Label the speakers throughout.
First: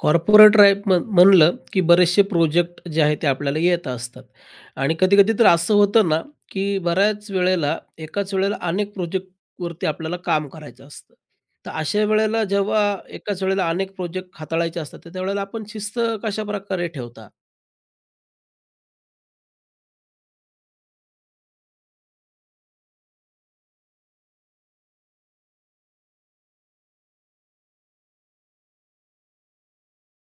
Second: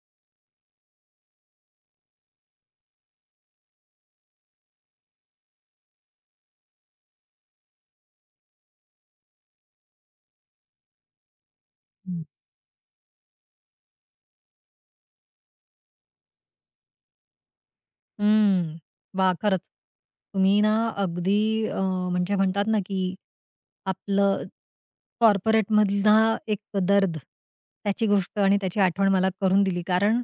Speaker 1: Corporate life म्हणलं, की बरेचसे प्रोजेक्ट जे आहेत ते आपल्याला येत असतात आणि कधी-कधी तर असं होतं ना, की बऱ्याच वेळेला एकाच वेळेला अनेक प्रोजेक्टवरती आपल्याला काम करायचं असतं. तर अशा
Speaker 2: हं.
Speaker 1: वेळेला जेव्हा एकाच वेळेला अनेक प्रोजेक्ट हाताळायचे असतात, तर त्यावेळेला आपण शिस्त कशाप्रकारे ठेवता?
Speaker 2: हं. वाह! खरंच. तुम्ही ना अगदी अ, म्हणजे म्हणतात ना, की आपलं कॉर्पोरेटमधला एक दर्द, त्याची गोष्ट आणि त्याची आठवण मला करून दिली. कारण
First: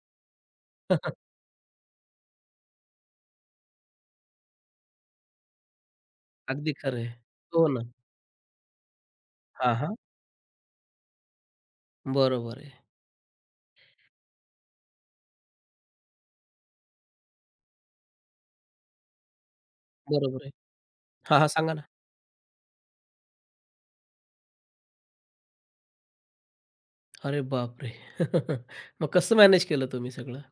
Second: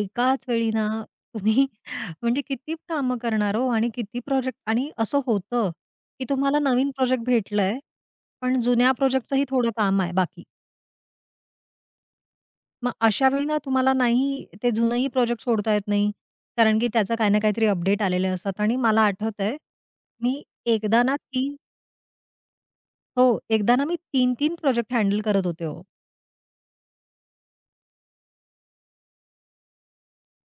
Speaker 2: एकाच वेळी ना तुम्ही म्हणजे किती कामं करणार हो आणि किती प्रोजेक्ट आणि असं होतं, की तुम्हाला
Speaker 1: अगदी
Speaker 2: नवीन
Speaker 1: खरं आहे.
Speaker 2: प्रोजेक्ट
Speaker 1: हो
Speaker 2: भेटलंय,
Speaker 1: ना.
Speaker 2: पण जुन्या प्रोजेक्टचंही थोडं
Speaker 1: हां, हां.
Speaker 2: काम आहे बाकी.
Speaker 1: बरोबर आहे.
Speaker 2: मग अशावेळी ना तुम्हाला नाही ते जुनंही प्रोजेक्ट सोडता येत नाही. कारण की त्याचं काही ना काहीतरी अपडेट आलेले असतात आणि मला आठवतंय, मी
Speaker 1: बरोबर आहे.
Speaker 2: एकदा ना
Speaker 1: हां, हां.
Speaker 2: 3
Speaker 1: सांगा ना.
Speaker 2: हो, एकदा ना मी तीन-तीन प्रोजेक्ट हँडल करत होते हो.
Speaker 1: अरे बापरे! मग कसं मॅनेज केलं तुम्ही सगळं?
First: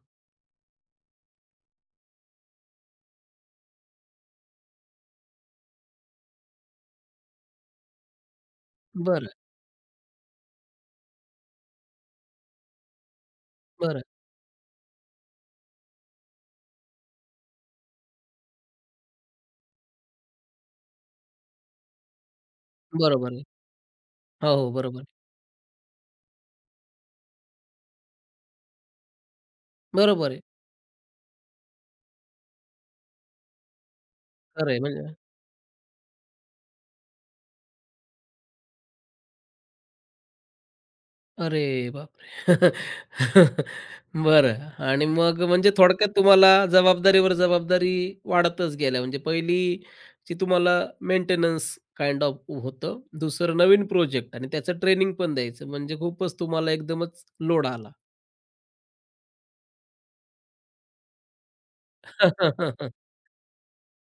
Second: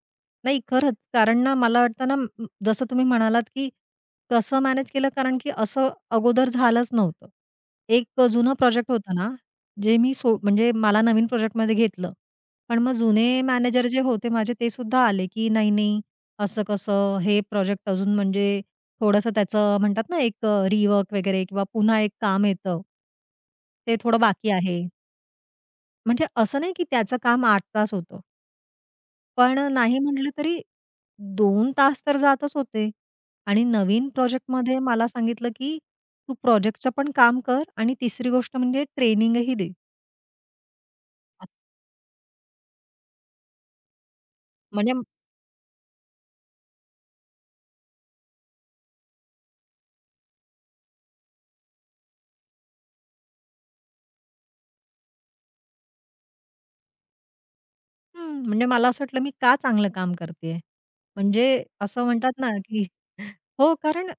Speaker 2: नाही खरंच. कारण ना मला वाटतं ना, जसं तुम्ही म्हणालात, की कसं मॅनेज केलं कारण की असं अगोदर झालंच नव्हतं. एक जुनं प्रोजेक्ट होतं
Speaker 1: बरं,
Speaker 2: ना, जे मी म्हणजे मला नवीन प्रोजेक्टमध्ये घेतलं. पण मग जुने मॅनेजर जे
Speaker 1: बरं.
Speaker 2: होते माझे ते सुद्धा आले, की "नाही, नाही, असं कसं? हे प्रोजेक्ट अजून म्हणजे थोडंसं त्याचं म्हणतात ना, एक रिवर्क वगैरे किंवा पुन्हा एक काम येतं.
Speaker 1: बरोबर आहे.
Speaker 2: ते थोडं
Speaker 1: हो,
Speaker 2: बाकी
Speaker 1: हो.
Speaker 2: आहे."
Speaker 1: बरोबर आहे.
Speaker 2: म्हणजे असं नाही की त्याचं काम 8 तास होतं. पण नाही
Speaker 1: बरोबर
Speaker 2: म्हटलं
Speaker 1: आहे.
Speaker 2: तरी 2 तास तर जातच होते आणि नवीन
Speaker 1: खरंय
Speaker 2: प्रोजेक्टमध्ये मला
Speaker 1: म्हणजे
Speaker 2: सांगितलं, की "तू प्रोजेक्टचं पण काम कर आणि तिसरी गोष्ट म्हणजे ट्रेनिंगही दे."
Speaker 1: अरे बापरे! बरं
Speaker 2: म्हणजे
Speaker 1: आणि मग म्हणजे थोडक्यात तुम्हाला जबाबदारीवर जबाबदारी वाढतच गेल्या. म्हणजे पहिली जी तुम्हाला मेंटेनन्स काइंड ऑफ होतं. दुसरं नवीन प्रोजेक्ट आणि त्याचं ट्रेनिंग पण द्यायचं. म्हणजे खूपच तुम्हाला एकदमच लोड आला.
Speaker 2: म्हणजे मला असं वाटलं, मी का चांगलं काम करतेय? म्हणजे असं म्हणतात ना, की हो, कारण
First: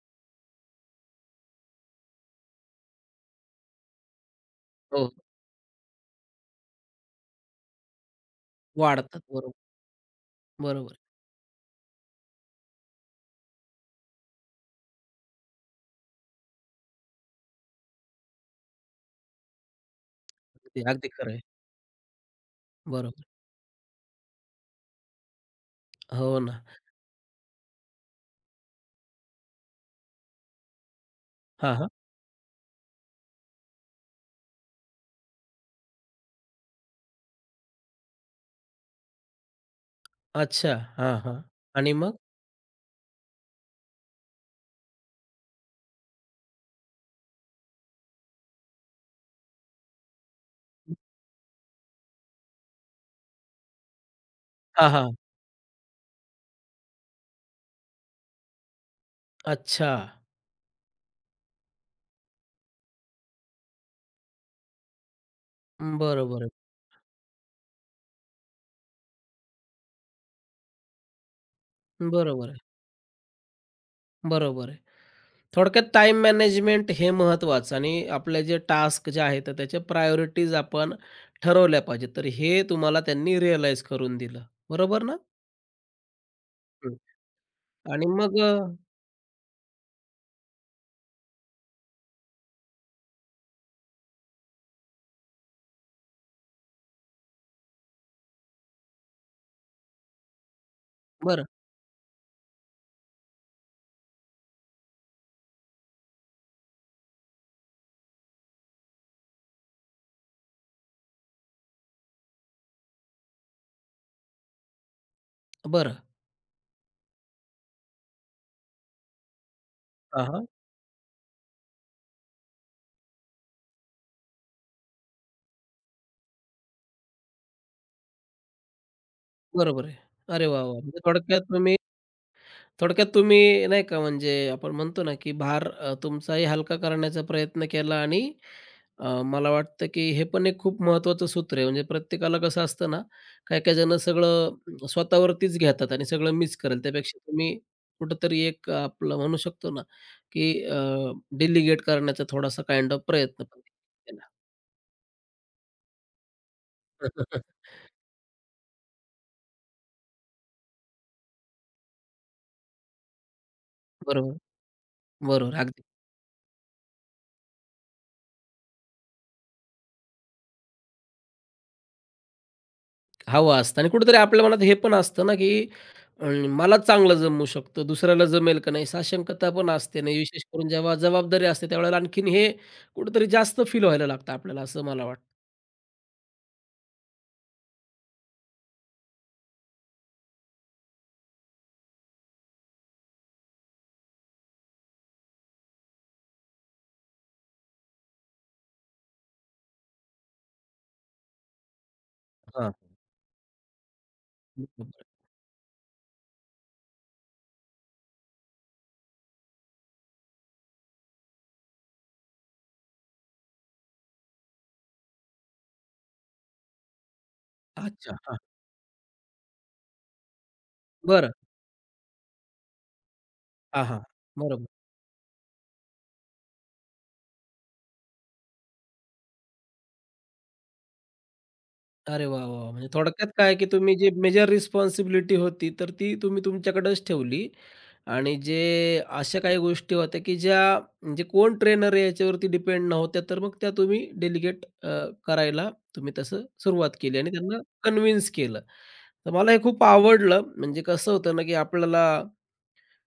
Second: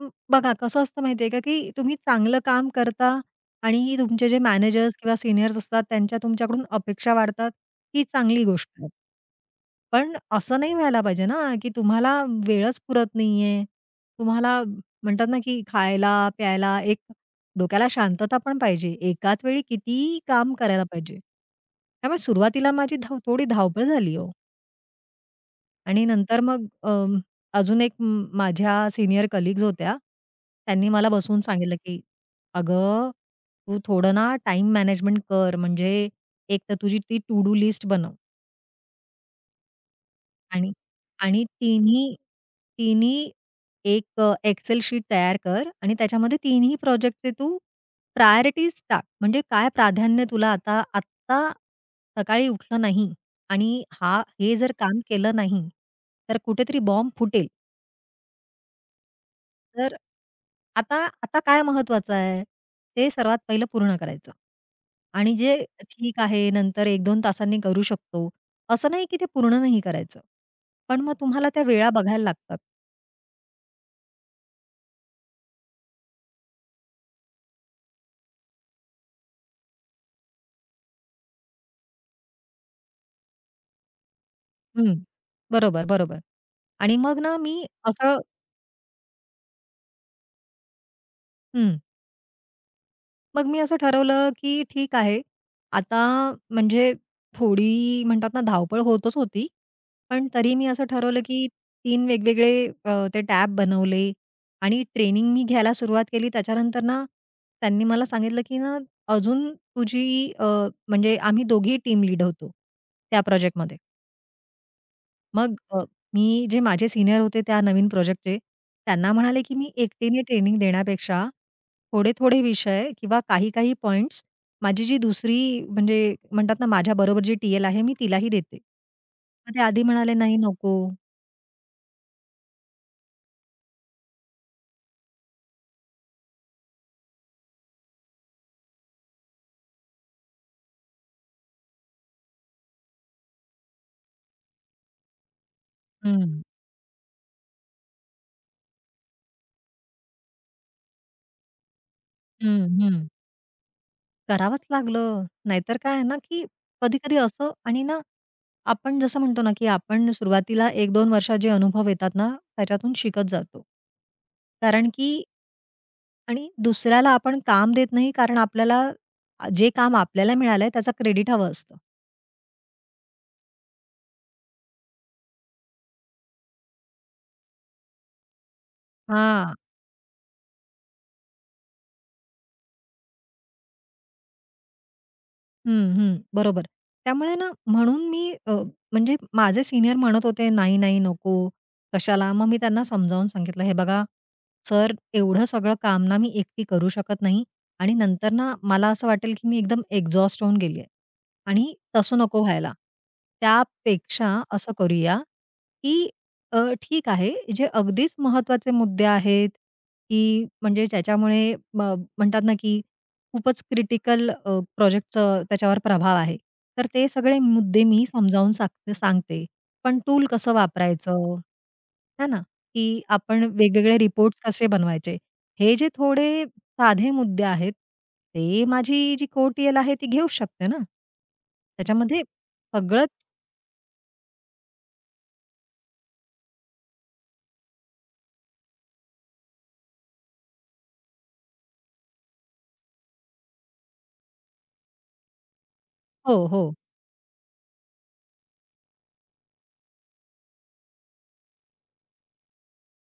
Speaker 2: अ, बघा कसं असतं माहितीये का, की तुम्ही चांगलं काम करता आणि तुमचे जे मॅनेजर्स
Speaker 1: हो,
Speaker 2: किंवा सीनियर्स असतात त्यांच्या तुमच्याकडून अपेक्षा वाढतात, ही चांगली गोष्ट आहे.
Speaker 1: वाढतात. बरोबर,
Speaker 2: पण असं नाही
Speaker 1: बरोबर.
Speaker 2: व्हायला पाहिजे ना, की तुम्हाला वेळच पुरत नाहीये. तुम्हाला म्हणतात ना, की खायला, प्यायला एक डोक्याला शांतता पण पाहिजे. एकाच वेळी किती काम
Speaker 1: अगदी
Speaker 2: करायला
Speaker 1: अगदी
Speaker 2: पाहिजे.
Speaker 1: खरं आहे.
Speaker 2: त्यामुळे सुरुवातीला माझी
Speaker 1: बरोबर.
Speaker 2: थोडी धावपळ झाली हो आणि
Speaker 1: हो
Speaker 2: नंतर
Speaker 1: ना.
Speaker 2: मग अजून एक माझ्या सीनियर कलीग्स होत्या. त्यांनी मला बसवून
Speaker 1: हां,
Speaker 2: सांगितलं,
Speaker 1: हां.
Speaker 2: की "अगं, तू थोडं ना टाईम मॅनेजमेंट कर. म्हणजे एक तर तुझी ती टू डू लिस्ट बनव." आणि
Speaker 1: अच्छा. हां, हां.
Speaker 2: आणि
Speaker 1: आणि
Speaker 2: तिन्ही
Speaker 1: मग?
Speaker 2: तिन्ही एक शीट तयार कर आणि त्याच्यामध्ये तिन्ही प्रोजेक्टचे तू प्रायोरिटीज टाक. म्हणजे काय प्राधान्य तुला आता आत्ता सकाळी उठलं नाही आणि हे जर
Speaker 1: हां,
Speaker 2: काम
Speaker 1: हां.
Speaker 2: केलं नाही, तर कुठेतरी बॉम्ब फुटेल.
Speaker 1: अच्छा.
Speaker 2: तर आता आता काय महत्वाचं आहे, ते सर्वात पहिलं पूर्ण करायचं. आणि जे ठीक
Speaker 1: बरोबर आहे.
Speaker 2: आहे, नंतर 1-2 तासांनी करू शकतो, असं नाही की ते पूर्ण नाही करायचं. पण मग तुम्हाला त्या वेळा बघायला
Speaker 1: बरोबर आहे.
Speaker 2: लागतात.
Speaker 1: बरोबर आहे. थोडक्यात टाईम मॅनेजमेंट हे महत्त्वाचं आणि आपले जे टास्क जे आहेत, तर त्याच्या प्रायोरिटीज आपण ठरवल्या पाहिजेत. तर हे तुम्हाला त्यांनी रिअलाईज करून दिलं.
Speaker 2: हं.
Speaker 1: बरोबर ना?
Speaker 2: बरोबर, बरोबर.
Speaker 1: हं.
Speaker 2: आणि मग ना मी
Speaker 1: आणि
Speaker 2: असं
Speaker 1: मग
Speaker 2: हं. मग मी असं ठरवलं, की ठीक आहे. आता म्हणजे थोडी म्हणतात ना धावपळ होतच होती. पण तरी मी असं ठरवलं,
Speaker 1: बरं,
Speaker 2: की तीन वेगवेगळे ते टॅब बनवले आणि ट्रेनिंग मी घ्यायला सुरुवात केली. त्याच्यानंतर ना त्यांनी मला सांगितलं, की ना अजून तुझी म्हणजे आम्ही दोघी टीम लीड होतो त्या प्रोजेक्टमध्ये. मग
Speaker 1: बरं.
Speaker 2: मी जे माझे सीनियर होते त्या नवीन प्रोजेक्टचे, त्यांना म्हणाले, की "मी एकटीने
Speaker 1: हां, हां.
Speaker 2: ट्रेनिंग देण्यापेक्षा थोडे-थोडे विषय किंवा काही-काही पॉइंट्स माझी जी दुसरी म्हणजे म्हणतात ना, माझ्याबरोबर जी टीएल आहे, मी तिलाही देते." मग ते आधी
Speaker 1: बरोबर आहे.
Speaker 2: म्हणाले, "नाही,
Speaker 1: अरे वाह, वाह!
Speaker 2: नको."
Speaker 1: म्हणजे थोडक्यात तुम्ही नाही का म्हणजे आपण म्हणतो ना, की भार तुमचाही हलका करण्याचा प्रयत्न केला आणि मला वाटतं, की हे पण एक खूप महत्त्वाचं सूत्र आहे. म्हणजे प्रत्येकाला कसं असतं ना, काही-काही जणं सगळं स्वतःवरतीच घेतात आणि सगळं
Speaker 2: हं,
Speaker 1: मीच करेल. त्यापेक्षा तुम्ही कुठेतरी एक आपलं म्हणू शकतो ना, की करण्याचा
Speaker 2: हं,
Speaker 1: थोडासा काइंड
Speaker 2: हं.
Speaker 1: ऑफ प्रयत्न पण केला.
Speaker 2: करावंच लागलं. नाहीतर काय आहे ना, की कधी-कधी असं आणि ना, आपण जसं म्हणतो ना, की आपण सुरुवातीला 1-2 वर्षात जे अनुभव येतात ना, त्याच्यातून शिकत जातो.
Speaker 1: बरोबर,
Speaker 2: कारण की
Speaker 1: बरोबर. अगदी.
Speaker 2: आणि दुसऱ्याला आपण काम देत नाही कारण आपल्याला जे काम आपल्याला मिळालंय त्याचा क्रेडिट हवं असतं.
Speaker 1: हवं असतं आणि कुठेतरी आपल्या मनात हे पण असतं ना, की मलाच चांगलं जमू शकतं, दुसऱ्याला जमेल का नाही? साशंकता
Speaker 2: हां.
Speaker 1: पण असते ना, विशेष करून जेव्हा जबाबदारी असते त्यावेळेला आणखीन हे कुठेतरी जास्त फील व्हायला लागतं आपल्याला, असं मला वाटतं.
Speaker 2: हं, हं. बरोबर. त्यामुळे ना म्हणून मी म्हणजे माझे सीनियर म्हणत होते, "नाही, नाही, नको. कशाला?" मग मी त्यांना समजावून सांगितलं, "हे बघा सर, एवढं सगळं काम ना मी एकटी करू शकत नाही आणि नंतर ना मला असं वाटेल की मी एकदम एक्झॉस्ट होऊन गेली आहे आणि तसं नको
Speaker 1: हां.
Speaker 2: व्हायला. त्यापेक्षा असं करूया की ठीक आहे, जे अगदीच महत्त्वाचे मुद्दे आहेत की म्हणजे ज्याच्यामुळे म्हणतात ना की खूपच क्रिटिकल प्रोजेक्टचं त्याच्यावर प्रभाव आहे. तर ते सगळे मुद्दे मी
Speaker 1: अच्छा. हां.
Speaker 2: समजावून सांगते सांगते. पण टूल कसं
Speaker 1: बरं.
Speaker 2: वापरायचं? है ना? की आपण
Speaker 1: हां,
Speaker 2: वेगवेगळे
Speaker 1: हां.
Speaker 2: रिपोर्ट्स
Speaker 1: बरोबर.
Speaker 2: कसे बनवायचे? हे जे थोडे साधे मुद्दे आहेत, ते माझी जी को आहे ती घेऊच शकते ना. त्याच्यामध्ये
Speaker 1: अरे वाह, वाह! म्हणजे
Speaker 2: सगळंच
Speaker 1: थोडक्यात काय, की तुम्ही जी मेजर रिस्पॉन्सिबिलिटी होती, तर ती तुम्ही तुमच्याकडेच ठेवली आणि जे अशा काही गोष्टी होत्या, की ज्या म्हणजे कोण ट्रेनर आहे याच्यावरती डिपेंड नव्हत्या, तर मग त्या तुम्ही डेलिगेट करायला तुम्ही
Speaker 2: हो,
Speaker 1: तसं
Speaker 2: हो.
Speaker 1: सुरुवात केली आणि त्यांना कन्विन्स केलं. तर मला हे खूप आवडलं. म्हणजे कसं होतं ना, की आपल्याला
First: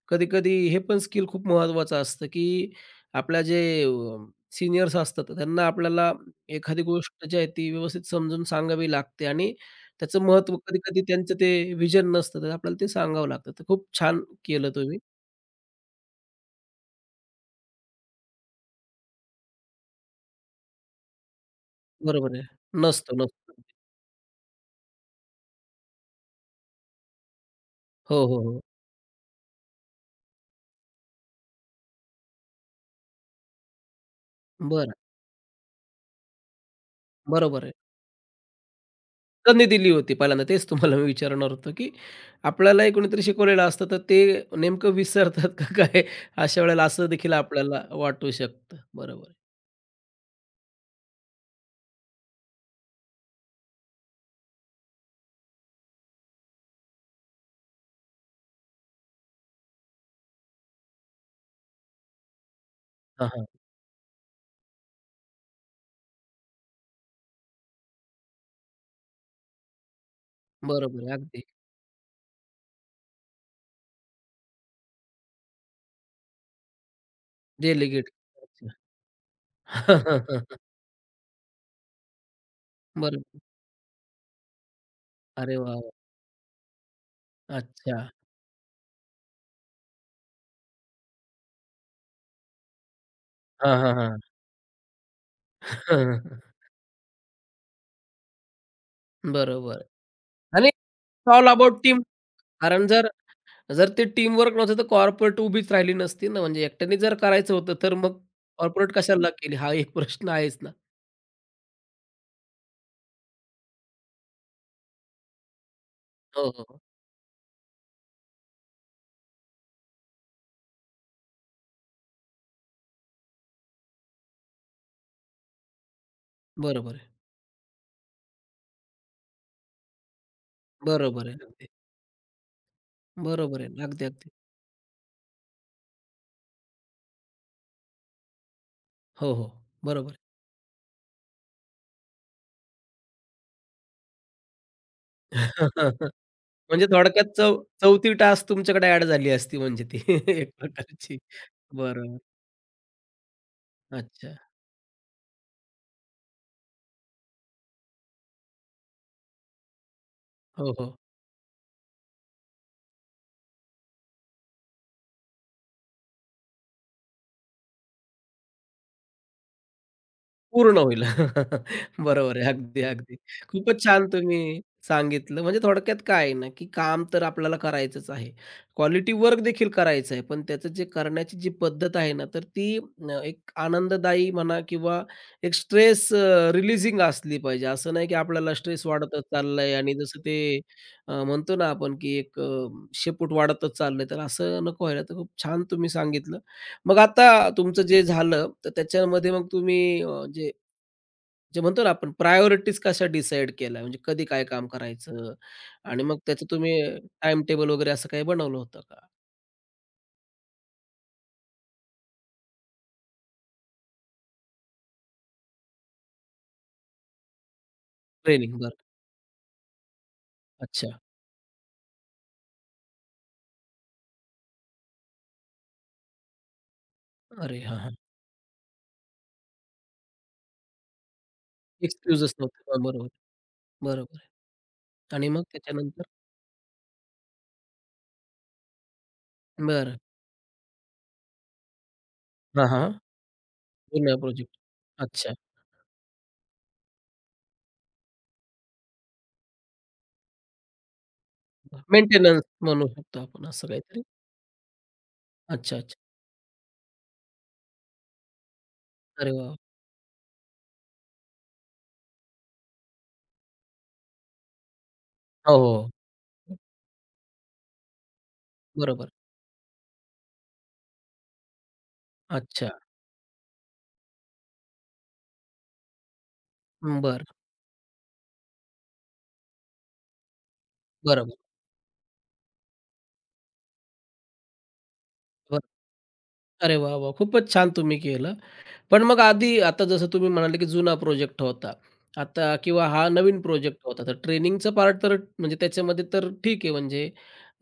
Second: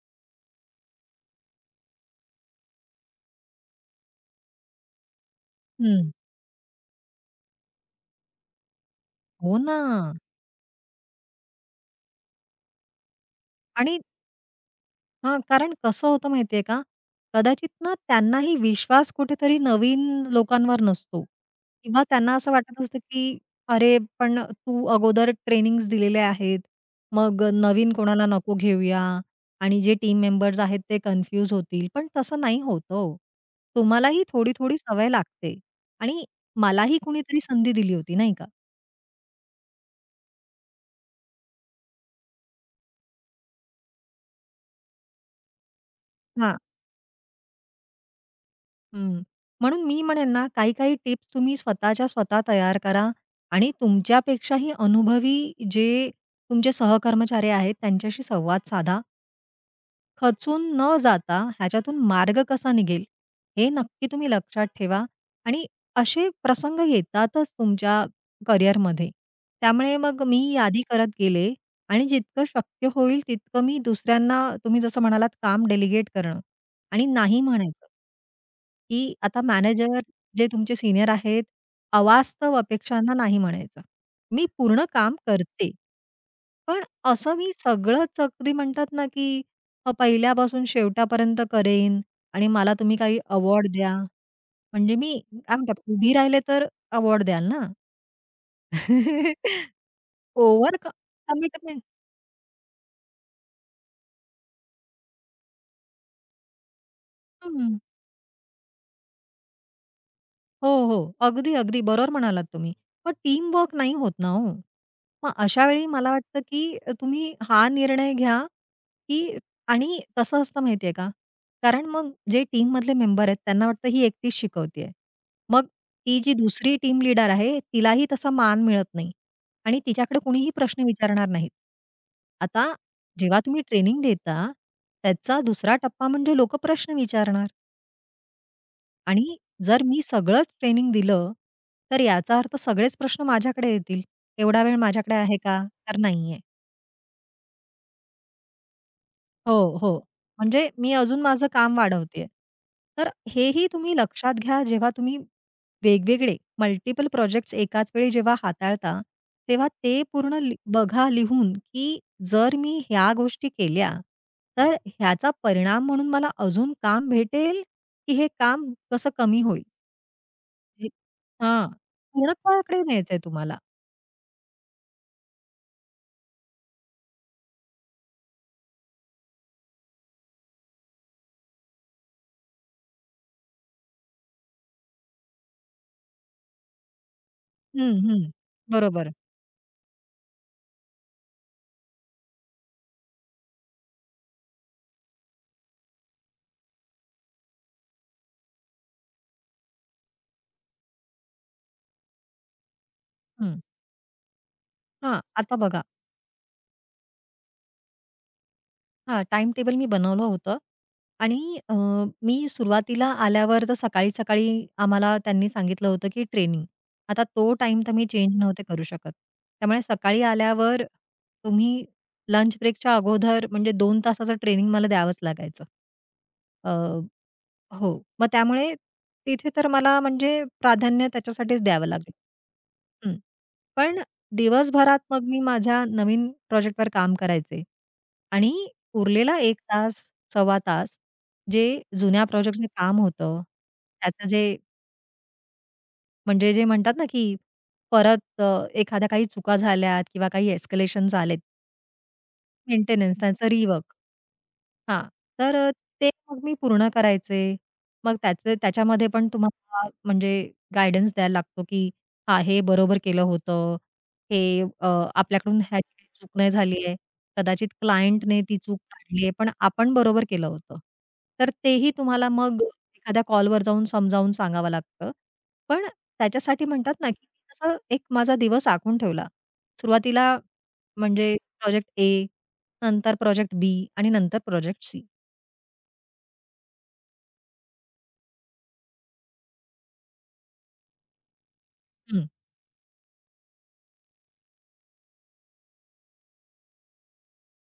Speaker 1: कधी-कधी हे पण स्किल खूप महत्त्वाचं असतं, की आपल्या जे सीनियर्स असतात त्यांना आपल्याला
Speaker 2: हं.
Speaker 1: एखादी गोष्ट जी आहे ती व्यवस्थित समजून सांगावी लागते आणि
Speaker 2: हो ना.
Speaker 1: त्याचं महत्त्व कधी-कधी त्यांचं ते विजन नसतं, तर आपल्याला ते सांगावं लागतं. तर खूप
Speaker 2: आणि
Speaker 1: छान केलं तुम्ही.
Speaker 2: हां, कारण कसं होतं माहिती आहे का? कदाचित ना त्यांनाही विश्वास कुठेतरी नवीन लोकांवर नसतो किंवा
Speaker 1: बरोबर
Speaker 2: त्यांना
Speaker 1: आहे.
Speaker 2: असं वाटत असतं,
Speaker 1: नसतो,
Speaker 2: की
Speaker 1: नसतो.
Speaker 2: "अरे, पण तू अगोदर ट्रेनिंग्ज दिलेले आहेत, मग नवीन
Speaker 1: हो,
Speaker 2: कोणाला
Speaker 1: हो,
Speaker 2: नको
Speaker 1: हो.
Speaker 2: घेऊया आणि जे टीम मेंबर्स आहेत ते कन्फ्यूज होतील." पण तसं नाही होत हो. तुम्हालाही थोडी-थोडी
Speaker 1: बरं.
Speaker 2: सवय लागते आणि मलाही कुणीतरी
Speaker 1: बरोबर आहे.
Speaker 2: संधी दिली होती, नाही का?
Speaker 1: त्यांनी दिली होती पहिल्यांदा. तेच तुम्हाला मी विचारणार होतो, की आपल्यालाही कोणीतरी शिकवलेलं असतं, तर ते नेमकं विसरतात का काय? अशा वेळेला असं देखील आपल्याला वाटू शकतं.
Speaker 2: हं.
Speaker 1: बरोबर
Speaker 2: म्हणून मी म्हणेन ना, काही-काही टिप्स तुम्ही स्वतःच्या स्वतः तयार करा आणि तुमच्यापेक्षाही अनुभवी जे तुमचे सहकर्मचारी आहेत त्यांच्याशी संवाद साधा. खचून न जाता ह्याच्यातून मार्ग कसा निघेल, हे नक्की तुम्ही लक्षात ठेवा आणि असे प्रसंग येतातच तुमच्या करिअरमध्ये. त्यामुळे मग मी यादी
Speaker 1: बरोबर, आहे,
Speaker 2: करत
Speaker 1: अगदी.
Speaker 2: गेले आणि जितकं शक्य होईल तितकं मी दुसऱ्यांना तुम्ही जसं म्हणालात काम डेलिगेट करणं आणि नाही म्हणायचं.
Speaker 1: डेलिगेट.
Speaker 2: की आता
Speaker 1: अच्छा.
Speaker 2: मॅनेजर जे तुमचे सीनियर आहेत, अवास्तव अपेक्षांना नाही
Speaker 1: बरोबर.
Speaker 2: म्हणायचं. मी पूर्ण काम
Speaker 1: अरे
Speaker 2: करते.
Speaker 1: वाह! वाह!
Speaker 2: पण असं मी
Speaker 1: अच्छा.
Speaker 2: सगळंच अगदी म्हणतात ना, की मग पहिल्यापासून शेवटापर्यंत करेन आणि मला तुम्ही काही अवॉर्ड
Speaker 1: हां, हां,
Speaker 2: द्या.
Speaker 1: हां.
Speaker 2: म्हणजे मी काय म्हणतात उभी राहिले तर अवॉर्ड द्याल ना.
Speaker 1: बरोबर आणि
Speaker 2: ओव्हर क
Speaker 1: it's all about
Speaker 2: commitment
Speaker 1: team. कारण जर जर ते टीमवर्क नव्हतं, तर कॉर्पोरेट उभीच राहिली नसती ना. म्हणजे एकट्याने जर करायचं होतं, तर मग कॉर्पोरेट कशाला केली? हा एक प्रश्न आहेच ना.
Speaker 2: हो, हो. अगदी, अगदी बरोबर म्हणालात तुम्ही. पण टीमवर्क नाही होत ना हो. मग अशा वेळी मला वाटतं,
Speaker 1: हो,
Speaker 2: की
Speaker 1: हो, हो.
Speaker 2: तुम्ही हा निर्णय घ्या, की आणि कसं असतं माहिती आहे का? कारण मग जे टीममधले मेंबर आहेत, त्यांना वाटतं ही एकटीच शिकवते आहे. मग ती जी दुसरी
Speaker 1: बरोबर
Speaker 2: टीम
Speaker 1: आहे.
Speaker 2: लीडर आहे, तिलाही तसा मान मिळत नाही आणि तिच्याकडे कुणीही प्रश्न
Speaker 1: बरोबर
Speaker 2: विचारणार
Speaker 1: आहे.
Speaker 2: नाहीत.
Speaker 1: अगदी.
Speaker 2: आता जेव्हा
Speaker 1: बरोबर
Speaker 2: तुम्ही
Speaker 1: आहे.
Speaker 2: ट्रेनिंग
Speaker 1: अगदी, अगदी.
Speaker 2: देता, त्याचा दुसरा टप्पा म्हणजे लोकं प्रश्न विचारणार
Speaker 1: हो,
Speaker 2: आणि
Speaker 1: हो.
Speaker 2: जर मी
Speaker 1: बरोबर आहे.
Speaker 2: सगळंच ट्रेनिंग दिलं, तर याचा अर्थ सगळेच प्रश्न माझ्याकडे येतील. एवढा वेळ माझ्याकडे आहे का? तर नाही
Speaker 1: म्हणजे थोडक्यात चौथी टास्क तुमच्याकडे ॲड झाली असती
Speaker 2: हो,
Speaker 1: म्हणजे
Speaker 2: हो.
Speaker 1: ती एक
Speaker 2: म्हणजे मी
Speaker 1: प्रकारची.
Speaker 2: अजून माझं काम
Speaker 1: बरोबर.
Speaker 2: वाढवतेय. तर हेही तुम्ही लक्षात
Speaker 1: अच्छा.
Speaker 2: घ्या जेव्हा तुम्ही वेगवेगळे मल्टिपल प्रोजेक्ट्स एकाच वेळी जेव्हा हाताळता, तेव्हा ते पूर्ण
Speaker 1: हो, हो.
Speaker 2: बघा लिहून, की जर मी ह्या गोष्टी केल्या, तर ह्याचा परिणाम म्हणून मला अजून काम भेटेल, की हे काम कसं कमी होईल?
Speaker 1: पूर्ण
Speaker 2: जी
Speaker 1: होईल.
Speaker 2: हां.
Speaker 1: बरोबर आहे. अगदी,
Speaker 2: पूर्णत्वाकडे
Speaker 1: अगदी.
Speaker 2: न्यायचंय तुम्हाला.
Speaker 1: खूपच छान तुम्ही सांगितलं. म्हणजे थोडक्यात काय आहे ना, की काम तर आपल्याला करायचंच आहे. क्वालिटी वर्क देखील करायचं आहे. पण त्याचं जे करण्याची जी पद्धत आहे ना, तर ती एक आनंददायी म्हणा किंवा एक स्ट्रेस रिलीजिंग असली पाहिजे. असं
Speaker 2: हं,
Speaker 1: नाही की
Speaker 2: हं.
Speaker 1: आपल्याला स्ट्रेस
Speaker 2: बरोबर.
Speaker 1: वाढतच चाललाय आणि जसं ते म्हणतो ना आपण, की एक शेपूट वाढतच चाललंय. तर असं नको व्हायला. तर खूप छान तुम्ही सांगितलं. मग आता तुमचं जे झालं, तर त्याच्यामध्ये मग तुम्ही जे जे म्हणतो ना आपण प्रायोरिटीज कशा डिसाईड
Speaker 2: हं.
Speaker 1: केल्या? म्हणजे कधी काय काम
Speaker 2: हां,
Speaker 1: करायचं
Speaker 2: आता बघा
Speaker 1: आणि मग त्याचं तुम्ही टाईम टेबल वगैरे असं काही बनवलं होतं का?
Speaker 2: हां, टाईम टेबल मी बनवलं होतं आणि मी सुरुवातीला आल्यावर तर सकाळी-सकाळी आम्हाला त्यांनी सांगितलं होतं, की ट्रेनिंग. आता तो टाइम तर मी चेंज
Speaker 1: ट्रेनिंग
Speaker 2: नव्हते
Speaker 1: बरं.
Speaker 2: करू शकत. त्यामुळे सकाळी आल्यावर
Speaker 1: अच्छा.
Speaker 2: तुम्ही लंच ब्रेकच्या अगोदर म्हणजे 2 तासाचं ट्रेनिंग मला द्यावंच लागायचं.
Speaker 1: अरे हां, हां.
Speaker 2: हो. मग त्यामुळे तिथे तर मला म्हणजे प्राधान्य त्याच्यासाठीच द्यावं लागलं.
Speaker 1: एक्सक्यूजच नव्हते. हां, बरोबर.
Speaker 2: हं. पण
Speaker 1: बरोबर आहे.
Speaker 2: दिवसभरात मग
Speaker 1: आणि
Speaker 2: मी
Speaker 1: मग
Speaker 2: माझ्या
Speaker 1: त्याच्यानंतर?
Speaker 2: नवीन प्रोजेक्टवर काम करायचे आणि उरलेला एक
Speaker 1: बरं.
Speaker 2: तास, सव्वा तास जे जुन्या प्रोजेक्टचं
Speaker 1: हां, हां.
Speaker 2: काम होतं,
Speaker 1: जुना
Speaker 2: त्याचं
Speaker 1: प्रोजेक्ट. अच्छा.
Speaker 2: म्हणजे जे म्हणतात ना, की परत एखाद्या काही चुका झाल्यात किंवा काही एस्केलेशन्स आलेत.
Speaker 1: मेंटेनन्स म्हणू शकतो
Speaker 2: मेंटेनन्स
Speaker 1: आपण
Speaker 2: त्यांचं
Speaker 1: असं
Speaker 2: रिवर्क.
Speaker 1: काहीतरी?
Speaker 2: हां, तर
Speaker 1: अच्छा, अच्छा.
Speaker 2: ते मग मी पूर्ण करायचे. मग त्याचे त्याच्यामध्ये पण
Speaker 1: अरे वाह!
Speaker 2: तुम्हाला म्हणजे गाईडन्स द्यायला लागतो, की हां, हे बरोबर केलं होतं. हे अ,
Speaker 1: हो,
Speaker 2: आपल्याकडून
Speaker 1: हो.
Speaker 2: ह्याची काही चूक नाही झाली आहे. कदाचित क्लायंटने ती चूक
Speaker 1: बरोबर.
Speaker 2: काढली आहे, पण आपण बरोबर केलं होतं. तर तेही तुम्हाला मग
Speaker 1: अच्छा.
Speaker 2: एखाद्या कॉलवर जाऊन समजावून सांगावं लागतं. पण त्याच्यासाठी म्हणतात ना,
Speaker 1: बरं.
Speaker 2: की तसं एक माझा दिवस आखून ठेवला. सुरुवातीला म्हणजे
Speaker 1: बरोबर.
Speaker 2: प्रोजेक्ट ए नंतर प्रोजेक्ट बी आणि नंतर प्रोजेक्ट सी.
Speaker 1: बरं. अरे वाह, वाह! खूपच छान तुम्ही केलं. पण मग आधी आता जसं तुम्ही म्हणाले, की जुना प्रोजेक्ट होता.
Speaker 2: हं,
Speaker 1: आता किंवा हा नवीन प्रोजेक्ट होता. तर ट्रेनिंगचा पार्ट तर म्हणजे त्याच्यामध्ये तर ठीक आहे म्हणजे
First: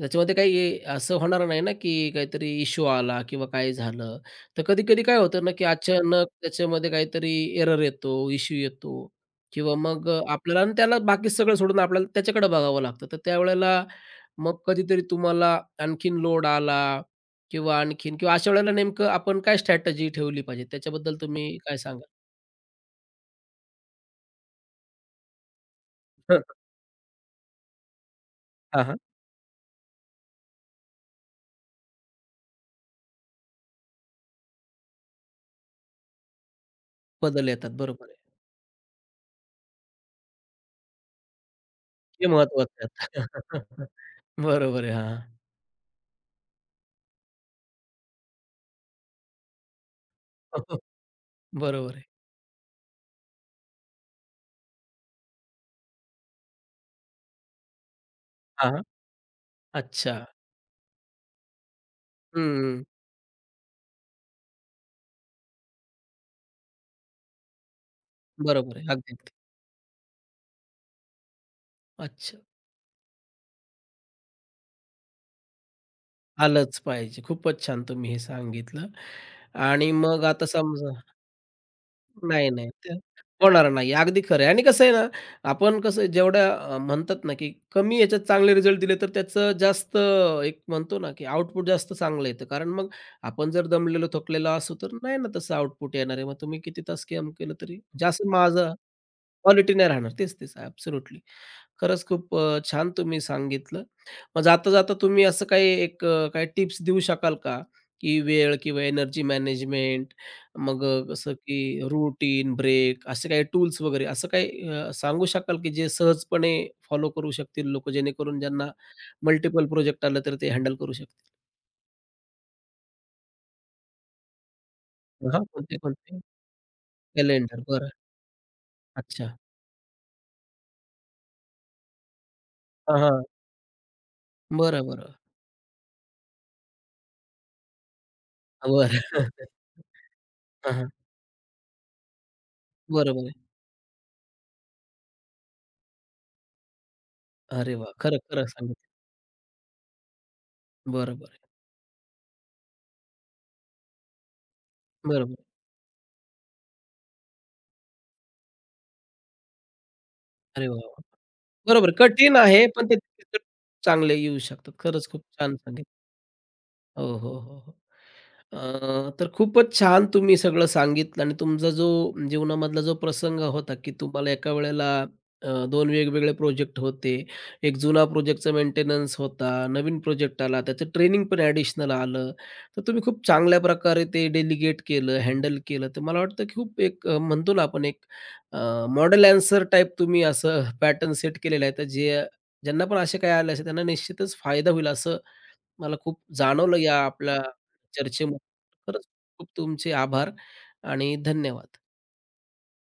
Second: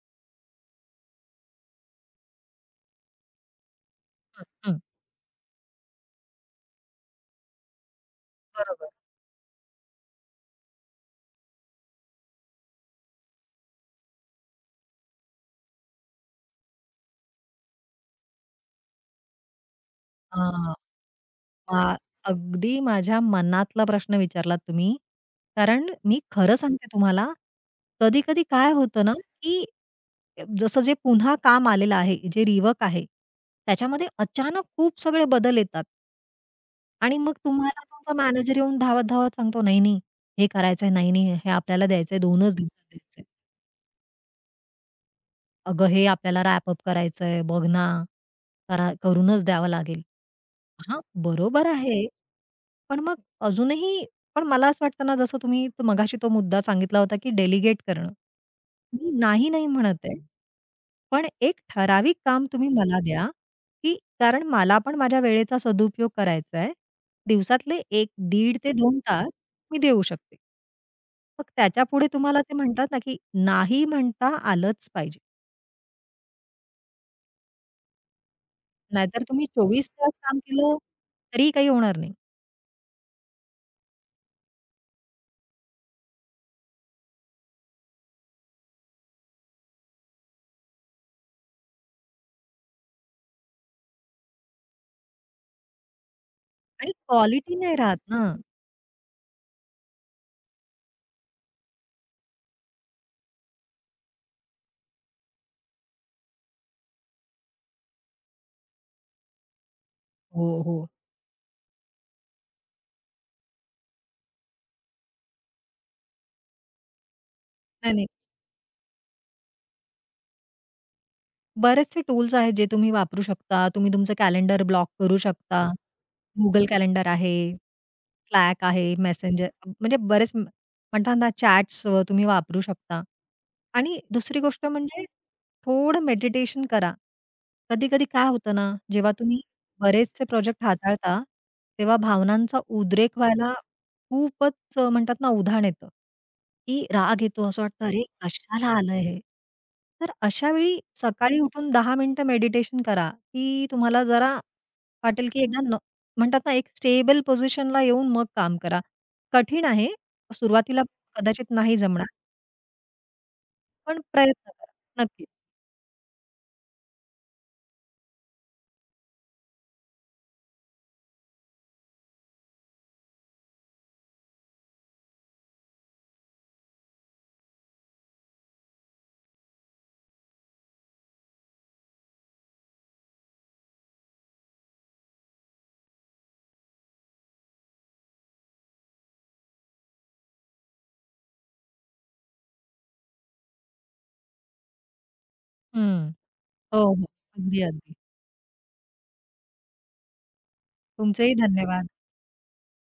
Speaker 1: त्याच्यामध्ये काही असं होणार नाही ना, की काहीतरी इश्यू आला किंवा काय झालं.
Speaker 2: हं,
Speaker 1: तर
Speaker 2: हं.
Speaker 1: कधी-कधी काय होतं ना, की अचानक त्याच्यामध्ये काहीतरी एरर येतो, इश्यू
Speaker 2: बरोबर.
Speaker 1: येतो किंवा मग आपल्याला आणि त्याला बाकी सगळं सोडून आपल्याला त्याच्याकडे बघावं लागतं. तर त्यावेळेला मग कधीतरी तुम्हाला आणखीन लोड आला किंवा आणखीन किंवा अशा वेळेला नेमकं आपण काय स्ट्रॅटेजी ठेवली पाहिजे?
Speaker 2: हां.
Speaker 1: त्याच्याबद्दल तुम्ही काय
Speaker 2: आ
Speaker 1: सांगा
Speaker 2: अगदी माझ्या मनातला प्रश्न विचारलात तुम्ही. कारण मी
Speaker 1: हं,
Speaker 2: खरं सांगते तुम्हाला, कधी-कधी काय
Speaker 1: हां, हां.
Speaker 2: होतं ना, की जसं जे पुन्हा काम आलेलं आहे, जे रिवर्क आहे, त्याच्यामध्ये अचानक खूप सगळे बदल येतात. आणि मग
Speaker 1: बदल येतात.
Speaker 2: तुम्हाला
Speaker 1: बरोबर
Speaker 2: तुमचा
Speaker 1: आहे.
Speaker 2: मॅनेजर येऊन धावत-धावत सांगतो, "नाही, नाही, हे करायचंय, नाही, नाही, हे आपल्याला द्यायचंय,
Speaker 1: हे
Speaker 2: 2च दिवसात
Speaker 1: महत्वाचं आहे.
Speaker 2: द्यायचंय."
Speaker 1: बरोबर आहे. हां.
Speaker 2: अगं, हे आपल्याला रॅपअप करायचंय, बघ ना, करा करूनच द्यावं लागेल. हां, बरोबर
Speaker 1: बरोबर आहे.
Speaker 2: आहे. पण मग अजूनही पण मला असं वाटतं ना, जसं तुम्ही मगाशी तो मुद्दा सांगितला होता, की डेलिगेट करणं.
Speaker 1: हां.
Speaker 2: मी नाही, नाही म्हणत
Speaker 1: अच्छा.
Speaker 2: आहे. पण एक ठराविक काम तुम्ही
Speaker 1: हं.
Speaker 2: मला द्या, की कारण मला पण माझ्या वेळेचा सदुपयोग करायचा आहे. दिवसातले 1 दीड ते
Speaker 1: बरोबर आहे.
Speaker 2: 2
Speaker 1: अगदी,
Speaker 2: तास
Speaker 1: अगदी.
Speaker 2: मी देऊ शकते. मग त्याच्यापुढे
Speaker 1: अच्छा.
Speaker 2: तुम्हाला ते म्हणतात ना, की नाही म्हणता आलंच पाहिजे.
Speaker 1: आलंच पाहिजे. खूपच छान तुम्ही हे सांगितलं
Speaker 2: नाहीतर तुम्ही 24
Speaker 1: आणि
Speaker 2: तास
Speaker 1: मग
Speaker 2: काम
Speaker 1: आता
Speaker 2: केलं
Speaker 1: समजा
Speaker 2: तरीही काही होणार नाही
Speaker 1: नाही, नाही. ते होणार नाही. अगदी खरं आहे आणि कसं आहे ना, आपण कसं जेवढ्या म्हणतात ना, की कमी याच्यात चांगले रिझल्ट दिले, तर त्याचं जास्त एक म्हणतो ना, की आउटपुट जास्त चांगलं येतं. कारण मग आपण जर दमलेलो, थकलेलो असू, तर नाही ना तसं आउटपुट येणार आहे. मग तुम्ही किती
Speaker 2: आणि
Speaker 1: तास काम केलं
Speaker 2: क्वालिटी नाही
Speaker 1: तरी,
Speaker 2: राहत ना.
Speaker 1: जे माझं क्वालिटी नाही राहणार. तेच, तेच. ॲब्सोल्युटली. खरंच खूप छान तुम्ही सांगितलं. मग जाता-जाता तुम्ही असं काही एक काही टिप्स देऊ शकाल का? की वेळ किंवा एनर्जी मॅनेजमेंट
Speaker 2: हो,
Speaker 1: मग
Speaker 2: हो.
Speaker 1: कसं की रूटीन, ब्रेक असे काही टूल्स वगैरे असं काही सांगू शकाल की जे सहजपणे फॉलो करू शकतील लोकं,
Speaker 2: नाही, नाही.
Speaker 1: जेणेकरून ज्यांना मल्टिपल प्रोजेक्ट आलं तर ते हँडल करू शकतील?
Speaker 2: बरेचसे टूल्स आहेत जे तुम्ही वापरू शकता. तुम्ही तुमचं कॅलेंडर ब्लॉक करू
Speaker 1: हां,
Speaker 2: शकता.
Speaker 1: कोणते-कोणते?
Speaker 2: Google कॅलेंडर आहे,
Speaker 1: कॅलेंडर. बरं.
Speaker 2: Slack आहे,
Speaker 1: अच्छा.
Speaker 2: Messenger म्हणजे म्हणतात ना चॅट्स तुम्ही वापरू
Speaker 1: हां,
Speaker 2: शकता.
Speaker 1: हां.
Speaker 2: आणि दुसरी गोष्ट
Speaker 1: बरं,
Speaker 2: म्हणजे
Speaker 1: बरं.
Speaker 2: थोडं मेडिटेशन करा. कधी-कधी काय होतं ना,
Speaker 1: बरं.
Speaker 2: जेव्हा तुम्ही बरेचसे प्रोजेक्ट
Speaker 1: हां, हां.
Speaker 2: हाताळता, तेव्हा भावनांचा उद्रेक
Speaker 1: बरोबर आहे.
Speaker 2: व्हायला खूपच म्हणतात ना उधाण येतं, की राग येतो. असं
Speaker 1: अरे
Speaker 2: वाटतं,
Speaker 1: वाह!
Speaker 2: "अरे,
Speaker 1: खरं, खरं
Speaker 2: कशाला
Speaker 1: सांगितलं.
Speaker 2: आलंय हे?" तर अशा वेळी
Speaker 1: बरोबर आहे.
Speaker 2: सकाळी उठून 10 मिनिटं मेडिटेशन करा, की तुम्हाला जरा वाटेल,
Speaker 1: बरोबर.
Speaker 2: की एकदा न म्हणतात ना, एक स्टेबल पोझिशनला येऊन मग काम करा. कठीण आहे.
Speaker 1: अरे वाह!
Speaker 2: सुरुवातीला
Speaker 1: वाह!
Speaker 2: कदाचित नाही
Speaker 1: बरोबर
Speaker 2: जमणार,
Speaker 1: कठीण आहे, पण त्याचे रिझल्ट
Speaker 2: पण
Speaker 1: चांगले येऊ
Speaker 2: प्रयत्न करा.
Speaker 1: शकतात. खरंच खूप
Speaker 2: नक्कीच.
Speaker 1: छान सांगितलं. हो, हो, हो, हो. तर खूपच छान तुम्ही सगळं सांगितलं आणि तुमचा जो जीवनामधला जो प्रसंग होता, की तुम्हाला एका वेळेला 2 वेगवेगळे प्रोजेक्ट होते. एक जुना प्रोजेक्टचा मेंटेनन्स होता, नवीन प्रोजेक्ट आला, त्याचं ट्रेनिंग पण ॲडिशनल आलं. तर तुम्ही खूप चांगल्या प्रकारे ते डेलिगेट केलं, हँडल केलं. तर मला वाटतं की खूप एक म्हणतो ना आपण एक मॉडेल ॲन्सर टाइप तुम्ही असं पॅटर्न सेट केलेला आहे. तर जे ज्यांना पण असे काही आले असेल त्यांना निश्चितच फायदा होईल असं मला
Speaker 2: हं.
Speaker 1: खूप जाणवलं
Speaker 2: हो,
Speaker 1: या
Speaker 2: हो.
Speaker 1: आपल्या
Speaker 2: अगदी, अगदी.
Speaker 1: चर्चेमध्ये. खरंच खूप तुमचे आभार आणि
Speaker 2: तुमचेही
Speaker 1: धन्यवाद.
Speaker 2: धन्यवाद.